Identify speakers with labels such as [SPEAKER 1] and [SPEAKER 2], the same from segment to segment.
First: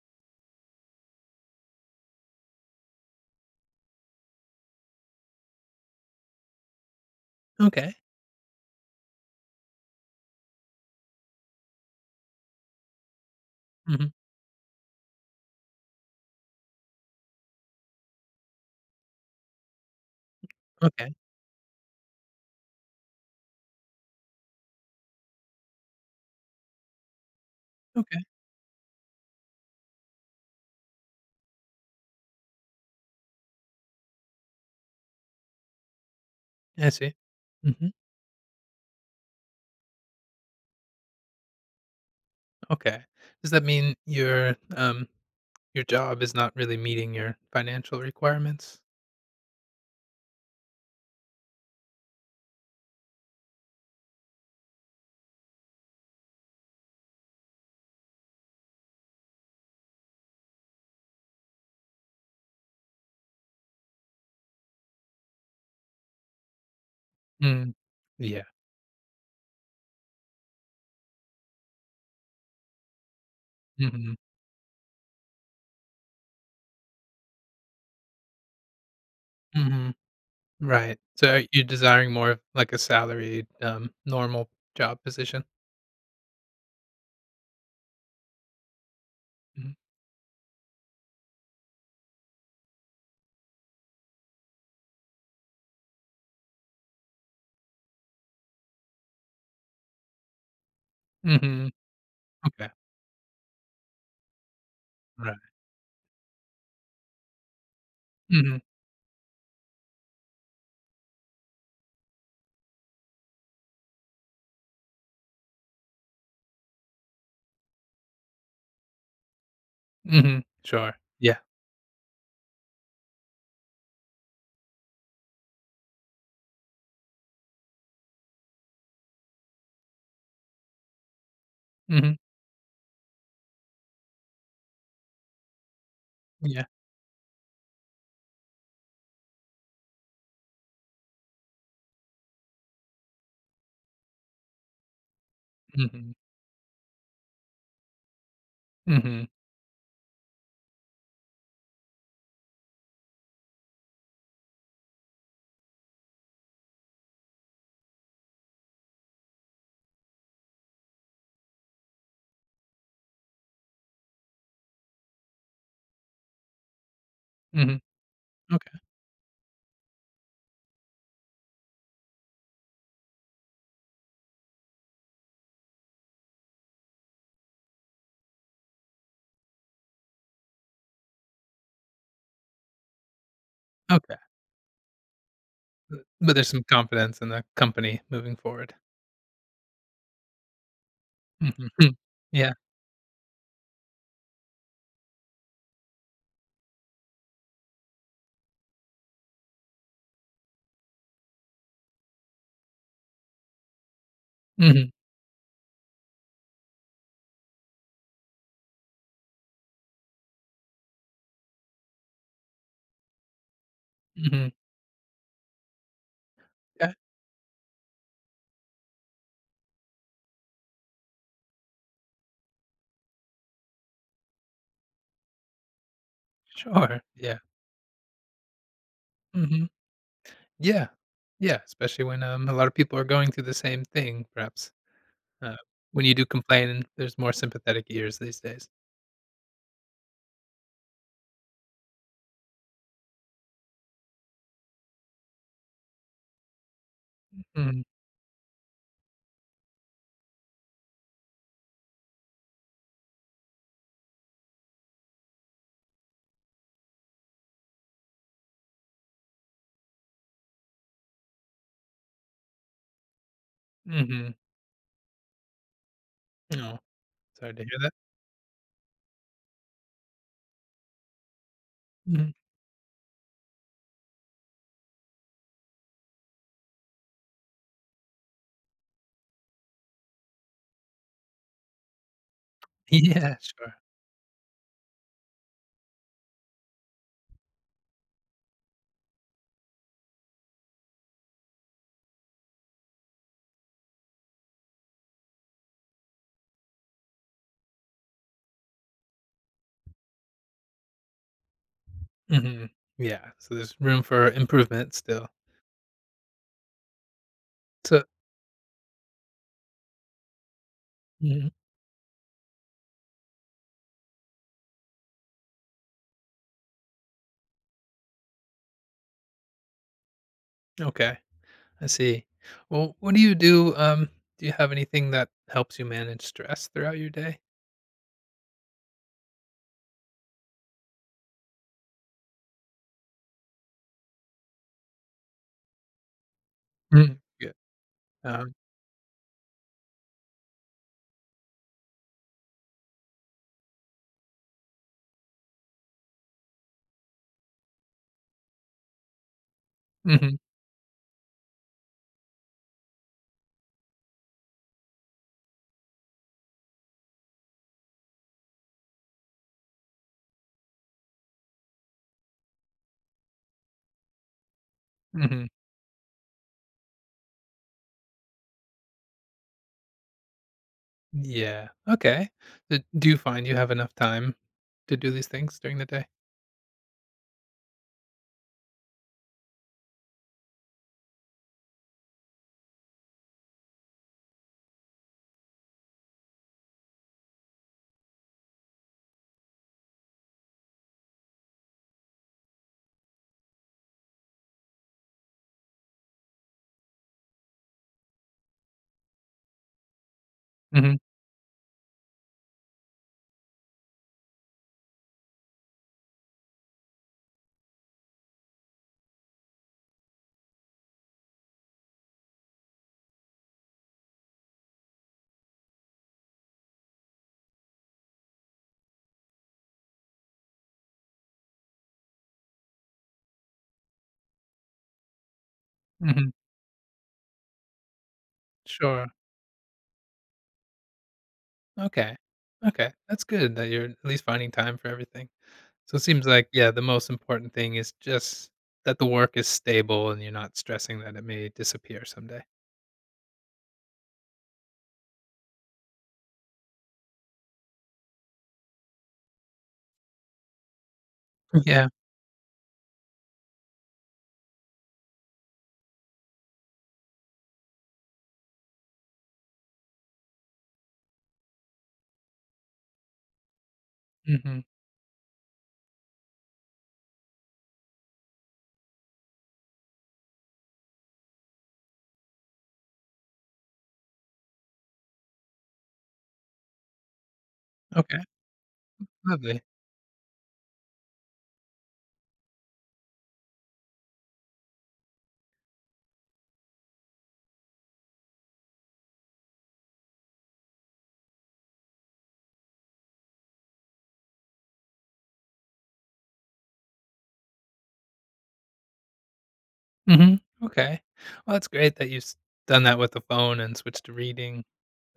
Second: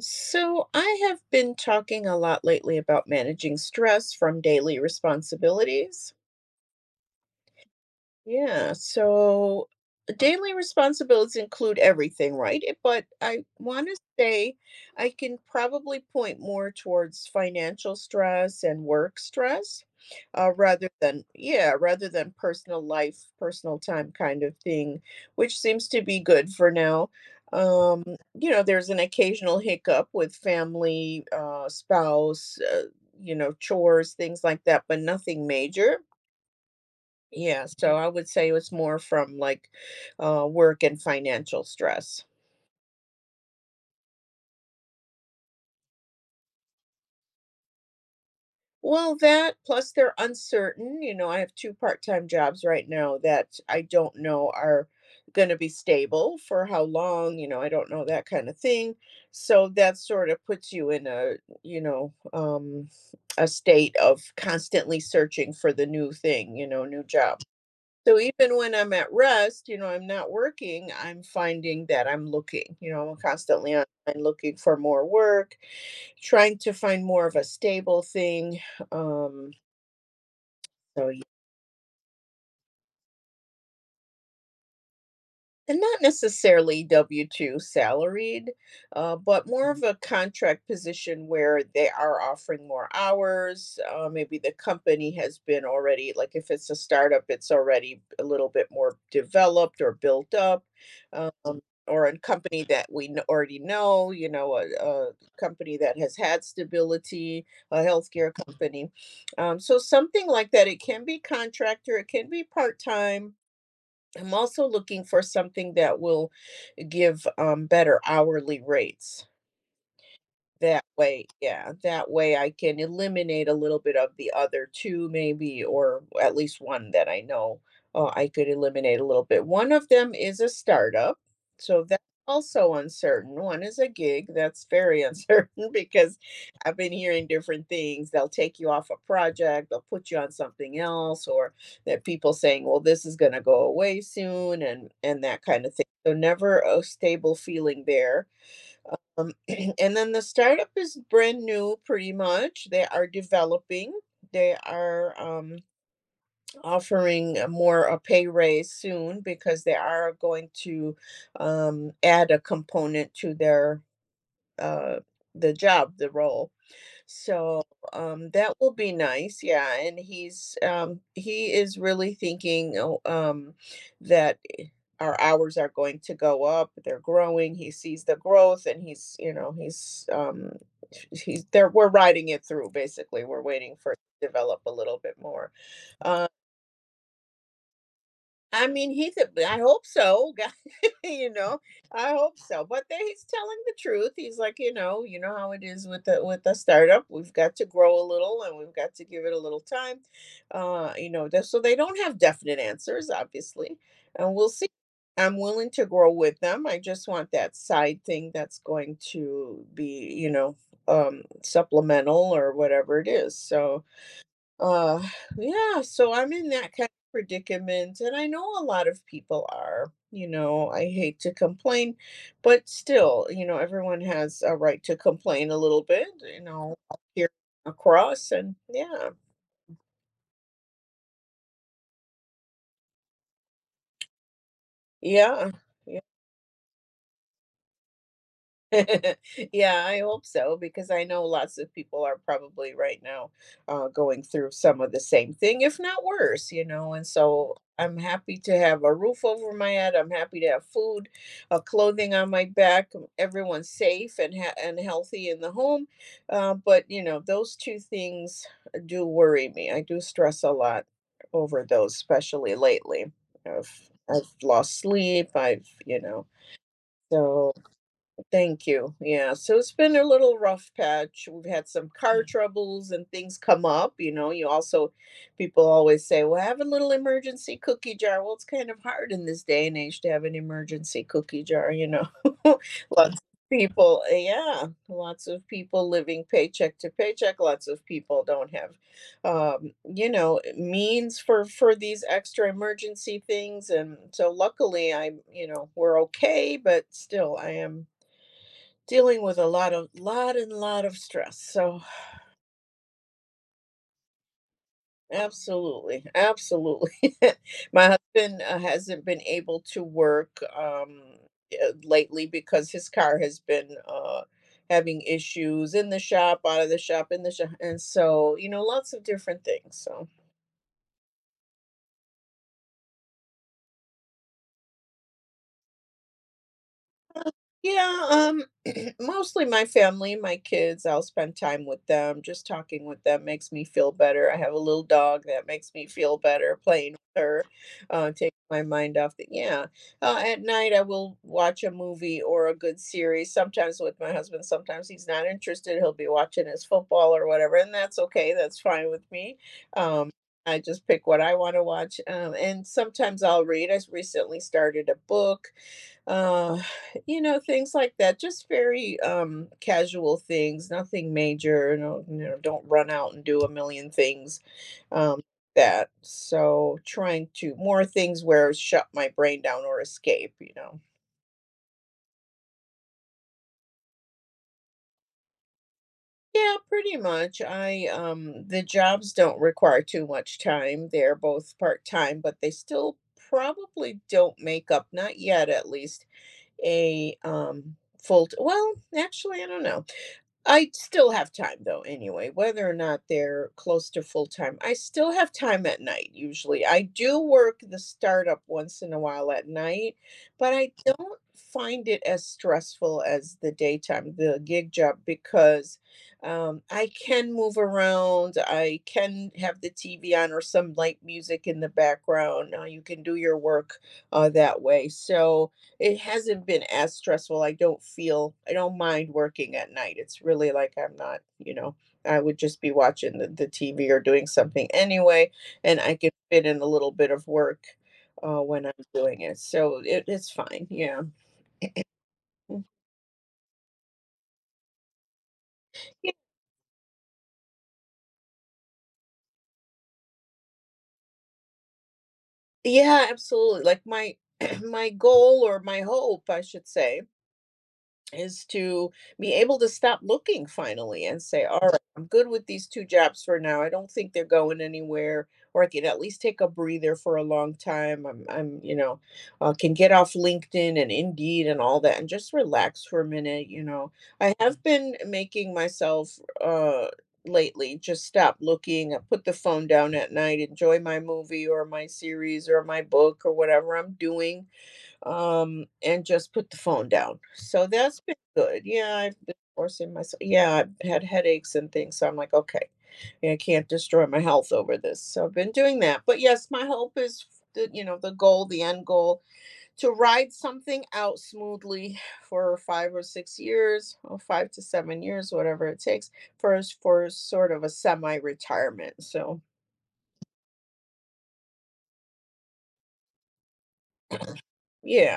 [SPEAKER 1] So, I have been talking a lot lately about managing stress from daily responsibilities.
[SPEAKER 2] Okay.
[SPEAKER 1] Yeah, so daily responsibilities include everything, right? But I want to
[SPEAKER 2] Mhm.
[SPEAKER 1] say I can probably point more towards financial stress and work stress, rather
[SPEAKER 2] Okay.
[SPEAKER 1] than, yeah, rather than personal life, personal time kind of thing, which seems to be good for now. Um,
[SPEAKER 2] Okay.
[SPEAKER 1] there's an occasional hiccup with family, spouse, chores, things like that, but nothing major.
[SPEAKER 2] Yeah, I see.
[SPEAKER 1] Yeah,
[SPEAKER 2] Mhm.
[SPEAKER 1] so I would say it was more from like work and financial stress.
[SPEAKER 2] Okay. Does that mean your job is not really meeting your financial requirements?
[SPEAKER 1] Well, that plus they're uncertain. You know, I have two-part time jobs right now that I don't know are going to be stable for how long. You know, I don't know that kind of thing. So that sort of puts you in you know, um, a state of constantly searching for the new thing, you know, new job.
[SPEAKER 2] Mm.
[SPEAKER 1] So
[SPEAKER 2] Yeah.
[SPEAKER 1] even when I'm at rest, you know, I'm not working, I'm finding that I'm looking, you know, I'm constantly on
[SPEAKER 2] Mhm.
[SPEAKER 1] and looking for more work, trying to find more of a stable thing. Um,
[SPEAKER 2] Mhm. Right.
[SPEAKER 1] so y-
[SPEAKER 2] So you're desiring more of like a salaried, normal job position?
[SPEAKER 1] and not necessarily W two salaried, but more
[SPEAKER 2] Mhm.
[SPEAKER 1] of a contract position where they are offering more hours. Maybe the company has been already like if it's a startup, it's already a little bit more developed or built up, uh,
[SPEAKER 2] Mhm.
[SPEAKER 1] or a company
[SPEAKER 2] Okay.
[SPEAKER 1] that already know, you know, a
[SPEAKER 2] Right.
[SPEAKER 1] company that has had stability, a healthcare
[SPEAKER 2] Mhm.
[SPEAKER 1] company. So something like that. It can be contractor, it can be part time. I'm also looking for something that will give better hourly rates.
[SPEAKER 2] Mhm.
[SPEAKER 1] That
[SPEAKER 2] Sure.
[SPEAKER 1] way,
[SPEAKER 2] Yeah.
[SPEAKER 1] yeah, that way I can eliminate a little bit of the other two, maybe, or at least one that I know I could eliminate a little bit. One of them is a startup, so that's
[SPEAKER 2] Mhm.
[SPEAKER 1] also uncertain. One is a gig, that's very uncertain because
[SPEAKER 2] Yeah.
[SPEAKER 1] I've been hearing different things. They'll take you off a project, they'll put you on something else, or that people saying, "Well, this is going to go away soon," and that kind of thing.
[SPEAKER 2] Mhm.
[SPEAKER 1] So never a stable feeling there,
[SPEAKER 2] Mhm.
[SPEAKER 1] um, and then the startup is brand new, pretty much. They are developing. They are, offering a pay raise soon because they are going to, add a component to their, uh, the job, the role. So,
[SPEAKER 2] Mhm.
[SPEAKER 1] that will
[SPEAKER 2] Okay.
[SPEAKER 1] be nice, yeah, and he is really thinking, oh, that I our hours are going to go up, they're growing, he sees the growth and he's, you know, he's there we're riding it through basically, we're waiting for it
[SPEAKER 2] Okay.
[SPEAKER 1] to develop a little bit more. um
[SPEAKER 2] But there's some confidence in the company moving
[SPEAKER 1] I
[SPEAKER 2] forward.
[SPEAKER 1] mean, he could, I hope so. You know,
[SPEAKER 2] Mhm.
[SPEAKER 1] I hope
[SPEAKER 2] Yeah.
[SPEAKER 1] so. But there he's telling the truth. He's like, you know how it is with the startup. We've got to grow a little, and we've got to give it a little time. So they don't have definite answers, obviously, and we'll see.
[SPEAKER 2] Mhm,
[SPEAKER 1] I'm willing to grow with them. I just want that side thing that's going to be, you know, supplemental or whatever it is. So,
[SPEAKER 2] mhm.
[SPEAKER 1] uh, yeah, so I'm in that kind
[SPEAKER 2] Yeah,
[SPEAKER 1] of predicament, and I know a lot of people are. You know, I hate to complain, but still, you know, everyone has a right to complain a little bit, you know,
[SPEAKER 2] sure,
[SPEAKER 1] here
[SPEAKER 2] yeah,
[SPEAKER 1] and yeah,
[SPEAKER 2] mhm. Yeah, yeah, especially when, a lot of people are going through the same thing, perhaps,
[SPEAKER 1] yeah,
[SPEAKER 2] uh,
[SPEAKER 1] yeah.
[SPEAKER 2] when you do complain, there's more sympathetic ears these days.
[SPEAKER 1] Yeah, I hope so because I know lots of people are probably right now going through some of the same thing, if not worse, you know. And so
[SPEAKER 2] Mm,
[SPEAKER 1] I'm happy to have a roof over my head. I'm happy to have food, clothing on my back. Everyone's safe and and healthy in the home. But you know, those two things do worry me. I do stress a lot over those, especially lately.
[SPEAKER 2] mhm.
[SPEAKER 1] I've lost sleep. I've, you know,
[SPEAKER 2] No, sorry
[SPEAKER 1] so
[SPEAKER 2] to hear that.
[SPEAKER 1] Thank you. Yeah. So it's been a little rough patch. We've had some car
[SPEAKER 2] Mhm.
[SPEAKER 1] troubles and things come up. You know, you also, people always say, well, have a little emergency cookie jar. Well, it's kind of hard in this day and age to have an emergency cookie jar, you know. Lots
[SPEAKER 2] Yeah,
[SPEAKER 1] of
[SPEAKER 2] sure.
[SPEAKER 1] people, yeah, lots of people living paycheck to paycheck. Lots of people don't have, you know, means for these extra emergency things. And so luckily I'm, you know, we're okay, but still I am dealing with a lot of stress, so
[SPEAKER 2] Mhm. Yeah, so there's room for improvement still.
[SPEAKER 1] absolutely, absolutely. My
[SPEAKER 2] So
[SPEAKER 1] husband hasn't been able to work
[SPEAKER 2] mhm,
[SPEAKER 1] lately because his car has been having issues, in the shop, out of the shop, in the shop, and so, you know, lots of different things, so
[SPEAKER 2] okay, I see. Well, what do you do, do you have anything that helps you manage stress throughout your day?
[SPEAKER 1] Yeah, mostly my family, my kids, I'll spend time with them. Just talking with them makes me feel better. I have a little dog that makes me feel better playing
[SPEAKER 2] Mm,
[SPEAKER 1] with her,
[SPEAKER 2] yeah,
[SPEAKER 1] taking
[SPEAKER 2] um,
[SPEAKER 1] my mind off the, yeah. At night, I will watch a movie or a good series, sometimes with my husband. Sometimes he's not interested. He'll be watching his football or whatever, and that's okay. That's fine with me. Um,
[SPEAKER 2] mhm,
[SPEAKER 1] I just pick what I want to watch. And sometimes I'll read. I will read I recently started a book. uh, you know, things like that, just very, casual things, nothing major, no, you know, don't run out and do a million things, um,
[SPEAKER 2] mhm.
[SPEAKER 1] that. So, trying to more things where shut my brain down or escape, you know?
[SPEAKER 2] Yeah. Okay. D do you find you have enough time to do these things during the day?
[SPEAKER 1] Yeah, pretty much. I the jobs don't require too much time, they're both part-time, but they still probably don't make up, not yet at least, a, full t well, actually, I don't know. I still have time though, anyway, whether or not they're close to full time. I still have time at night usually. I do work the startup once in a while at night, but I
[SPEAKER 2] Mhm.
[SPEAKER 1] don't find it as stressful as the daytime, the gig job, because, I can move around. I can have the TV on or some light music in the background. You can do your work that way. So, it hasn't been as stressful. I don't mind working at night. It's really like I'm not, you know, I would just be watching the TV or doing something anyway, and I can
[SPEAKER 2] Mhm.
[SPEAKER 1] fit in a little bit of work when I'm
[SPEAKER 2] Sure.
[SPEAKER 1] doing it. So it's fine. Yeah.
[SPEAKER 2] Okay.
[SPEAKER 1] Mm.
[SPEAKER 2] Okay. That's good that you're at least finding time for everything. So it seems like, yeah, the most important thing is just that the work is stable and you're not stressing that it may disappear someday.
[SPEAKER 1] Yeah, absolutely. Like my my goal or my hope, I should say, is to be able to stop looking finally and say, all right,
[SPEAKER 2] Yeah.
[SPEAKER 1] I'm good with these two jobs for now. I don't think they're going anywhere, or I can at least take a breather for a long time. I'm, you know, can get off LinkedIn and Indeed and all that and just relax for a minute. You know, I
[SPEAKER 2] Mhm.
[SPEAKER 1] have been making myself, uh, lately just stop looking, I put the phone down at night, enjoy my movie or my series or my book or whatever I'm doing, and just put the phone down. So that's been
[SPEAKER 2] Okay.
[SPEAKER 1] good. Yeah, I've been
[SPEAKER 2] Lovely.
[SPEAKER 1] forcing myself. Yeah, I've had headaches and things. So I'm like, okay, I can't destroy my health over this. So I've been doing that. But yes, my hope is the you know the goal, the end goal, to ride something out smoothly for 5 or 6 years, or 5 to 7 years, whatever it takes, for for sort of a semi-retirement. So
[SPEAKER 2] Mhm. Okay. Well, it's great that you've s done that with the phone and switched to reading.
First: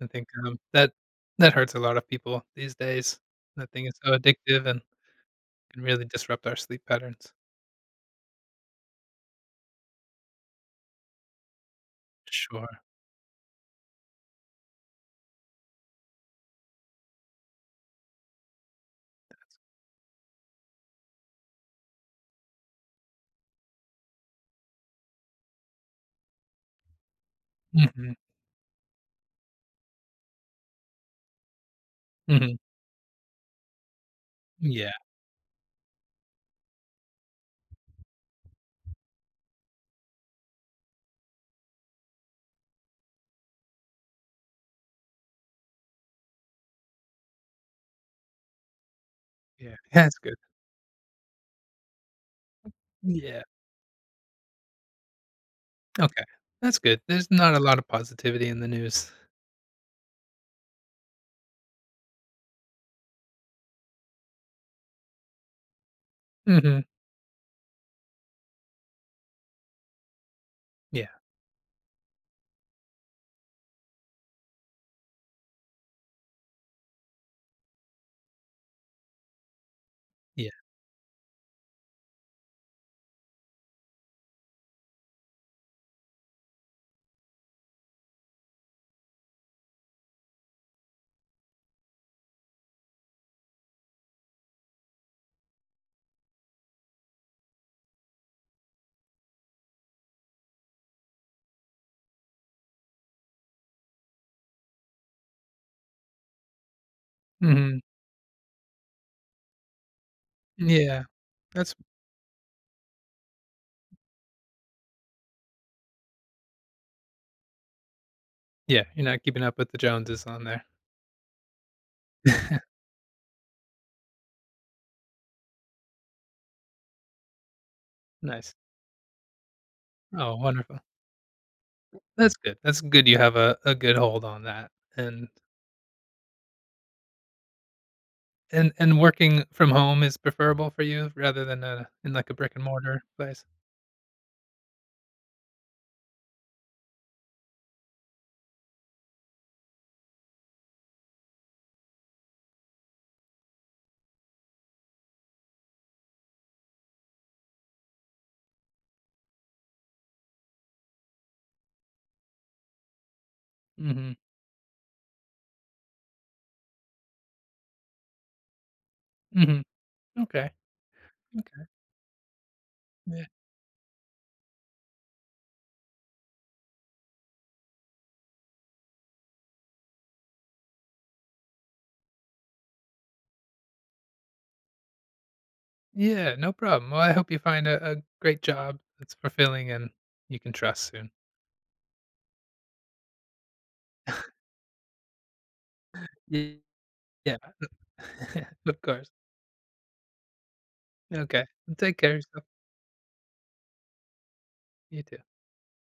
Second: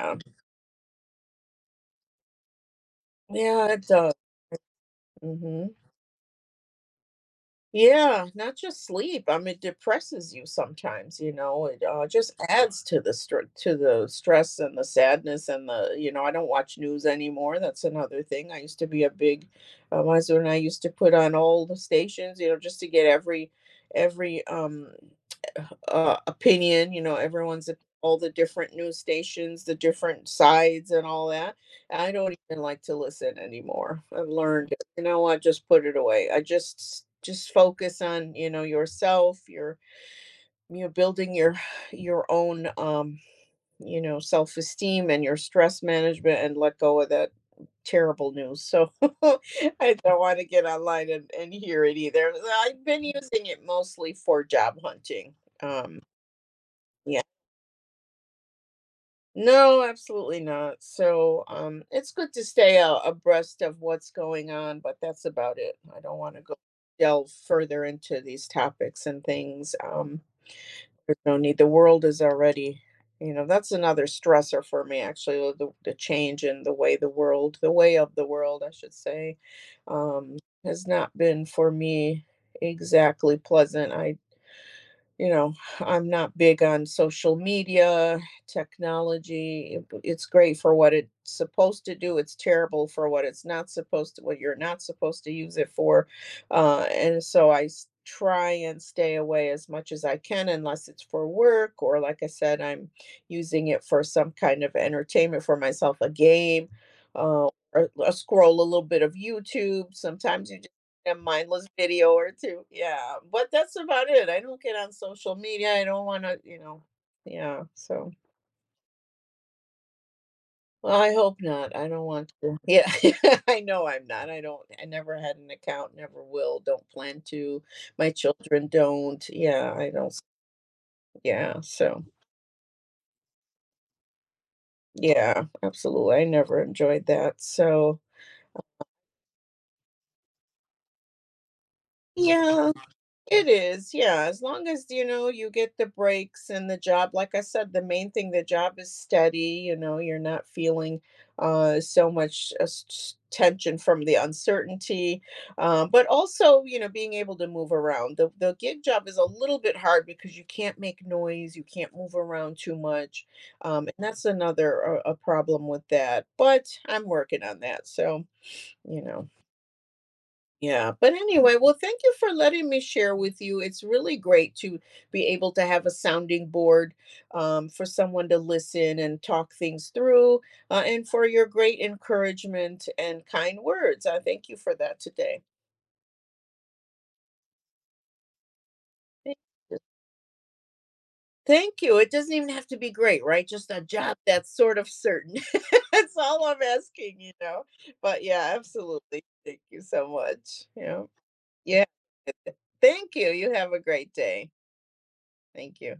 [SPEAKER 2] I think, that hurts a lot of people these days. That
[SPEAKER 1] yeah,
[SPEAKER 2] thing
[SPEAKER 1] it
[SPEAKER 2] is so
[SPEAKER 1] does.
[SPEAKER 2] addictive and
[SPEAKER 1] Hmm.
[SPEAKER 2] can really disrupt our sleep patterns.
[SPEAKER 1] Yeah, not just sleep. It depresses you sometimes, you know, it just
[SPEAKER 2] Sure.
[SPEAKER 1] adds to the stress and the sadness and the, you know, I don't watch news anymore. That's another thing. I used to be a big, my husband and I used to put on all the stations, you know, just to get every opinion, you know,
[SPEAKER 2] Mhm,
[SPEAKER 1] all the different news stations, the different sides and all that. I don't
[SPEAKER 2] mhm.
[SPEAKER 1] even like to listen anymore. I've learned,
[SPEAKER 2] Yeah,
[SPEAKER 1] you know what, just put it away. I just focus on, you know, yourself. You're building your own, you know, self-esteem and your stress management, and let go of that terrible news. So
[SPEAKER 2] yeah,
[SPEAKER 1] I
[SPEAKER 2] that's
[SPEAKER 1] don't
[SPEAKER 2] good.
[SPEAKER 1] want to get online and hear it either. I've been
[SPEAKER 2] Yeah,
[SPEAKER 1] using it mostly for job hunting. um
[SPEAKER 2] okay. That's good.
[SPEAKER 1] yeah.
[SPEAKER 2] There's not a lot of positivity in the news.
[SPEAKER 1] No, absolutely not. So, it's good to stay a abreast of what's going on, but that's about it. I don't wanna go
[SPEAKER 2] Mhm.
[SPEAKER 1] delve further into these topics and things,
[SPEAKER 2] Yeah,
[SPEAKER 1] there's no need. The world is already, you know, that's another stressor for me actually, the change in the way the world, the way of the world, I should say, um,
[SPEAKER 2] yeah.
[SPEAKER 1] has not been for me exactly pleasant. I, you know, I'm not big on social media, technology. It's great for what it's supposed to do. It's terrible for what it's not supposed to, what you're not supposed to use it for. And so I s- Try and stay away as much as I can, unless it's for work or, like I said, I'm using it for some kind of entertainment for myself, a game,
[SPEAKER 2] Mhm.
[SPEAKER 1] or scroll a little bit of YouTube. Sometimes you
[SPEAKER 2] Yeah.
[SPEAKER 1] a mindless
[SPEAKER 2] That's
[SPEAKER 1] video or two. Yeah, but that's about it. I don't get on social media. I don't want to, you know. Yeah, so
[SPEAKER 2] yeah, you're not keeping up with the Joneses on there.
[SPEAKER 1] well, I hope not. I don't want to. Yeah, I know I'm not. I don't. I never had an account. Never will. Don't plan to. My
[SPEAKER 2] Nice.
[SPEAKER 1] children don't. Yeah, I don't.
[SPEAKER 2] Oh, wonderful.
[SPEAKER 1] Yeah, so
[SPEAKER 2] That's good. That's good you have a good hold on that, and
[SPEAKER 1] yeah, absolutely. I never enjoyed that. So
[SPEAKER 2] and working from home is preferable for you rather than, in, like, a brick and
[SPEAKER 1] yeah,
[SPEAKER 2] mortar place?
[SPEAKER 1] it is, yeah, as long as, you know, you get the breaks and the job, like I said, the main thing, the job is steady, you know, you're not feeling, so much, s s tension from the uncertainty, but also, you know, being able to move around. The gig job is a little bit hard because you can't make noise, you can't move around too much, and
[SPEAKER 2] Mhm,
[SPEAKER 1] that's another, a problem with that, but I'm working on that, so, you know.
[SPEAKER 2] mhm. Okay,
[SPEAKER 1] Yeah, but anyway,
[SPEAKER 2] okay.
[SPEAKER 1] well, thank you for letting me share
[SPEAKER 2] Yeah.
[SPEAKER 1] with you. It's really great to be able to have a sounding board, for someone to listen and talk things through, and for your great encouragement and kind words. I thank you for that today.
[SPEAKER 2] Yeah, no problem. Well, I hope you find a great job that's
[SPEAKER 1] Thank
[SPEAKER 2] fulfilling
[SPEAKER 1] you.
[SPEAKER 2] and you can trust soon.
[SPEAKER 1] Thank you. It doesn't even have to be great, right? Just a job that's sort of certain. That's all
[SPEAKER 2] Y-
[SPEAKER 1] I'm asking, you
[SPEAKER 2] Yeah.
[SPEAKER 1] know. But yeah,
[SPEAKER 2] Of course.
[SPEAKER 1] absolutely. Thank you so much. Yeah.
[SPEAKER 2] Okay.
[SPEAKER 1] Yeah.
[SPEAKER 2] Take care of yourself.
[SPEAKER 1] Thank you. You have a great day.
[SPEAKER 2] You too.
[SPEAKER 1] Thank you.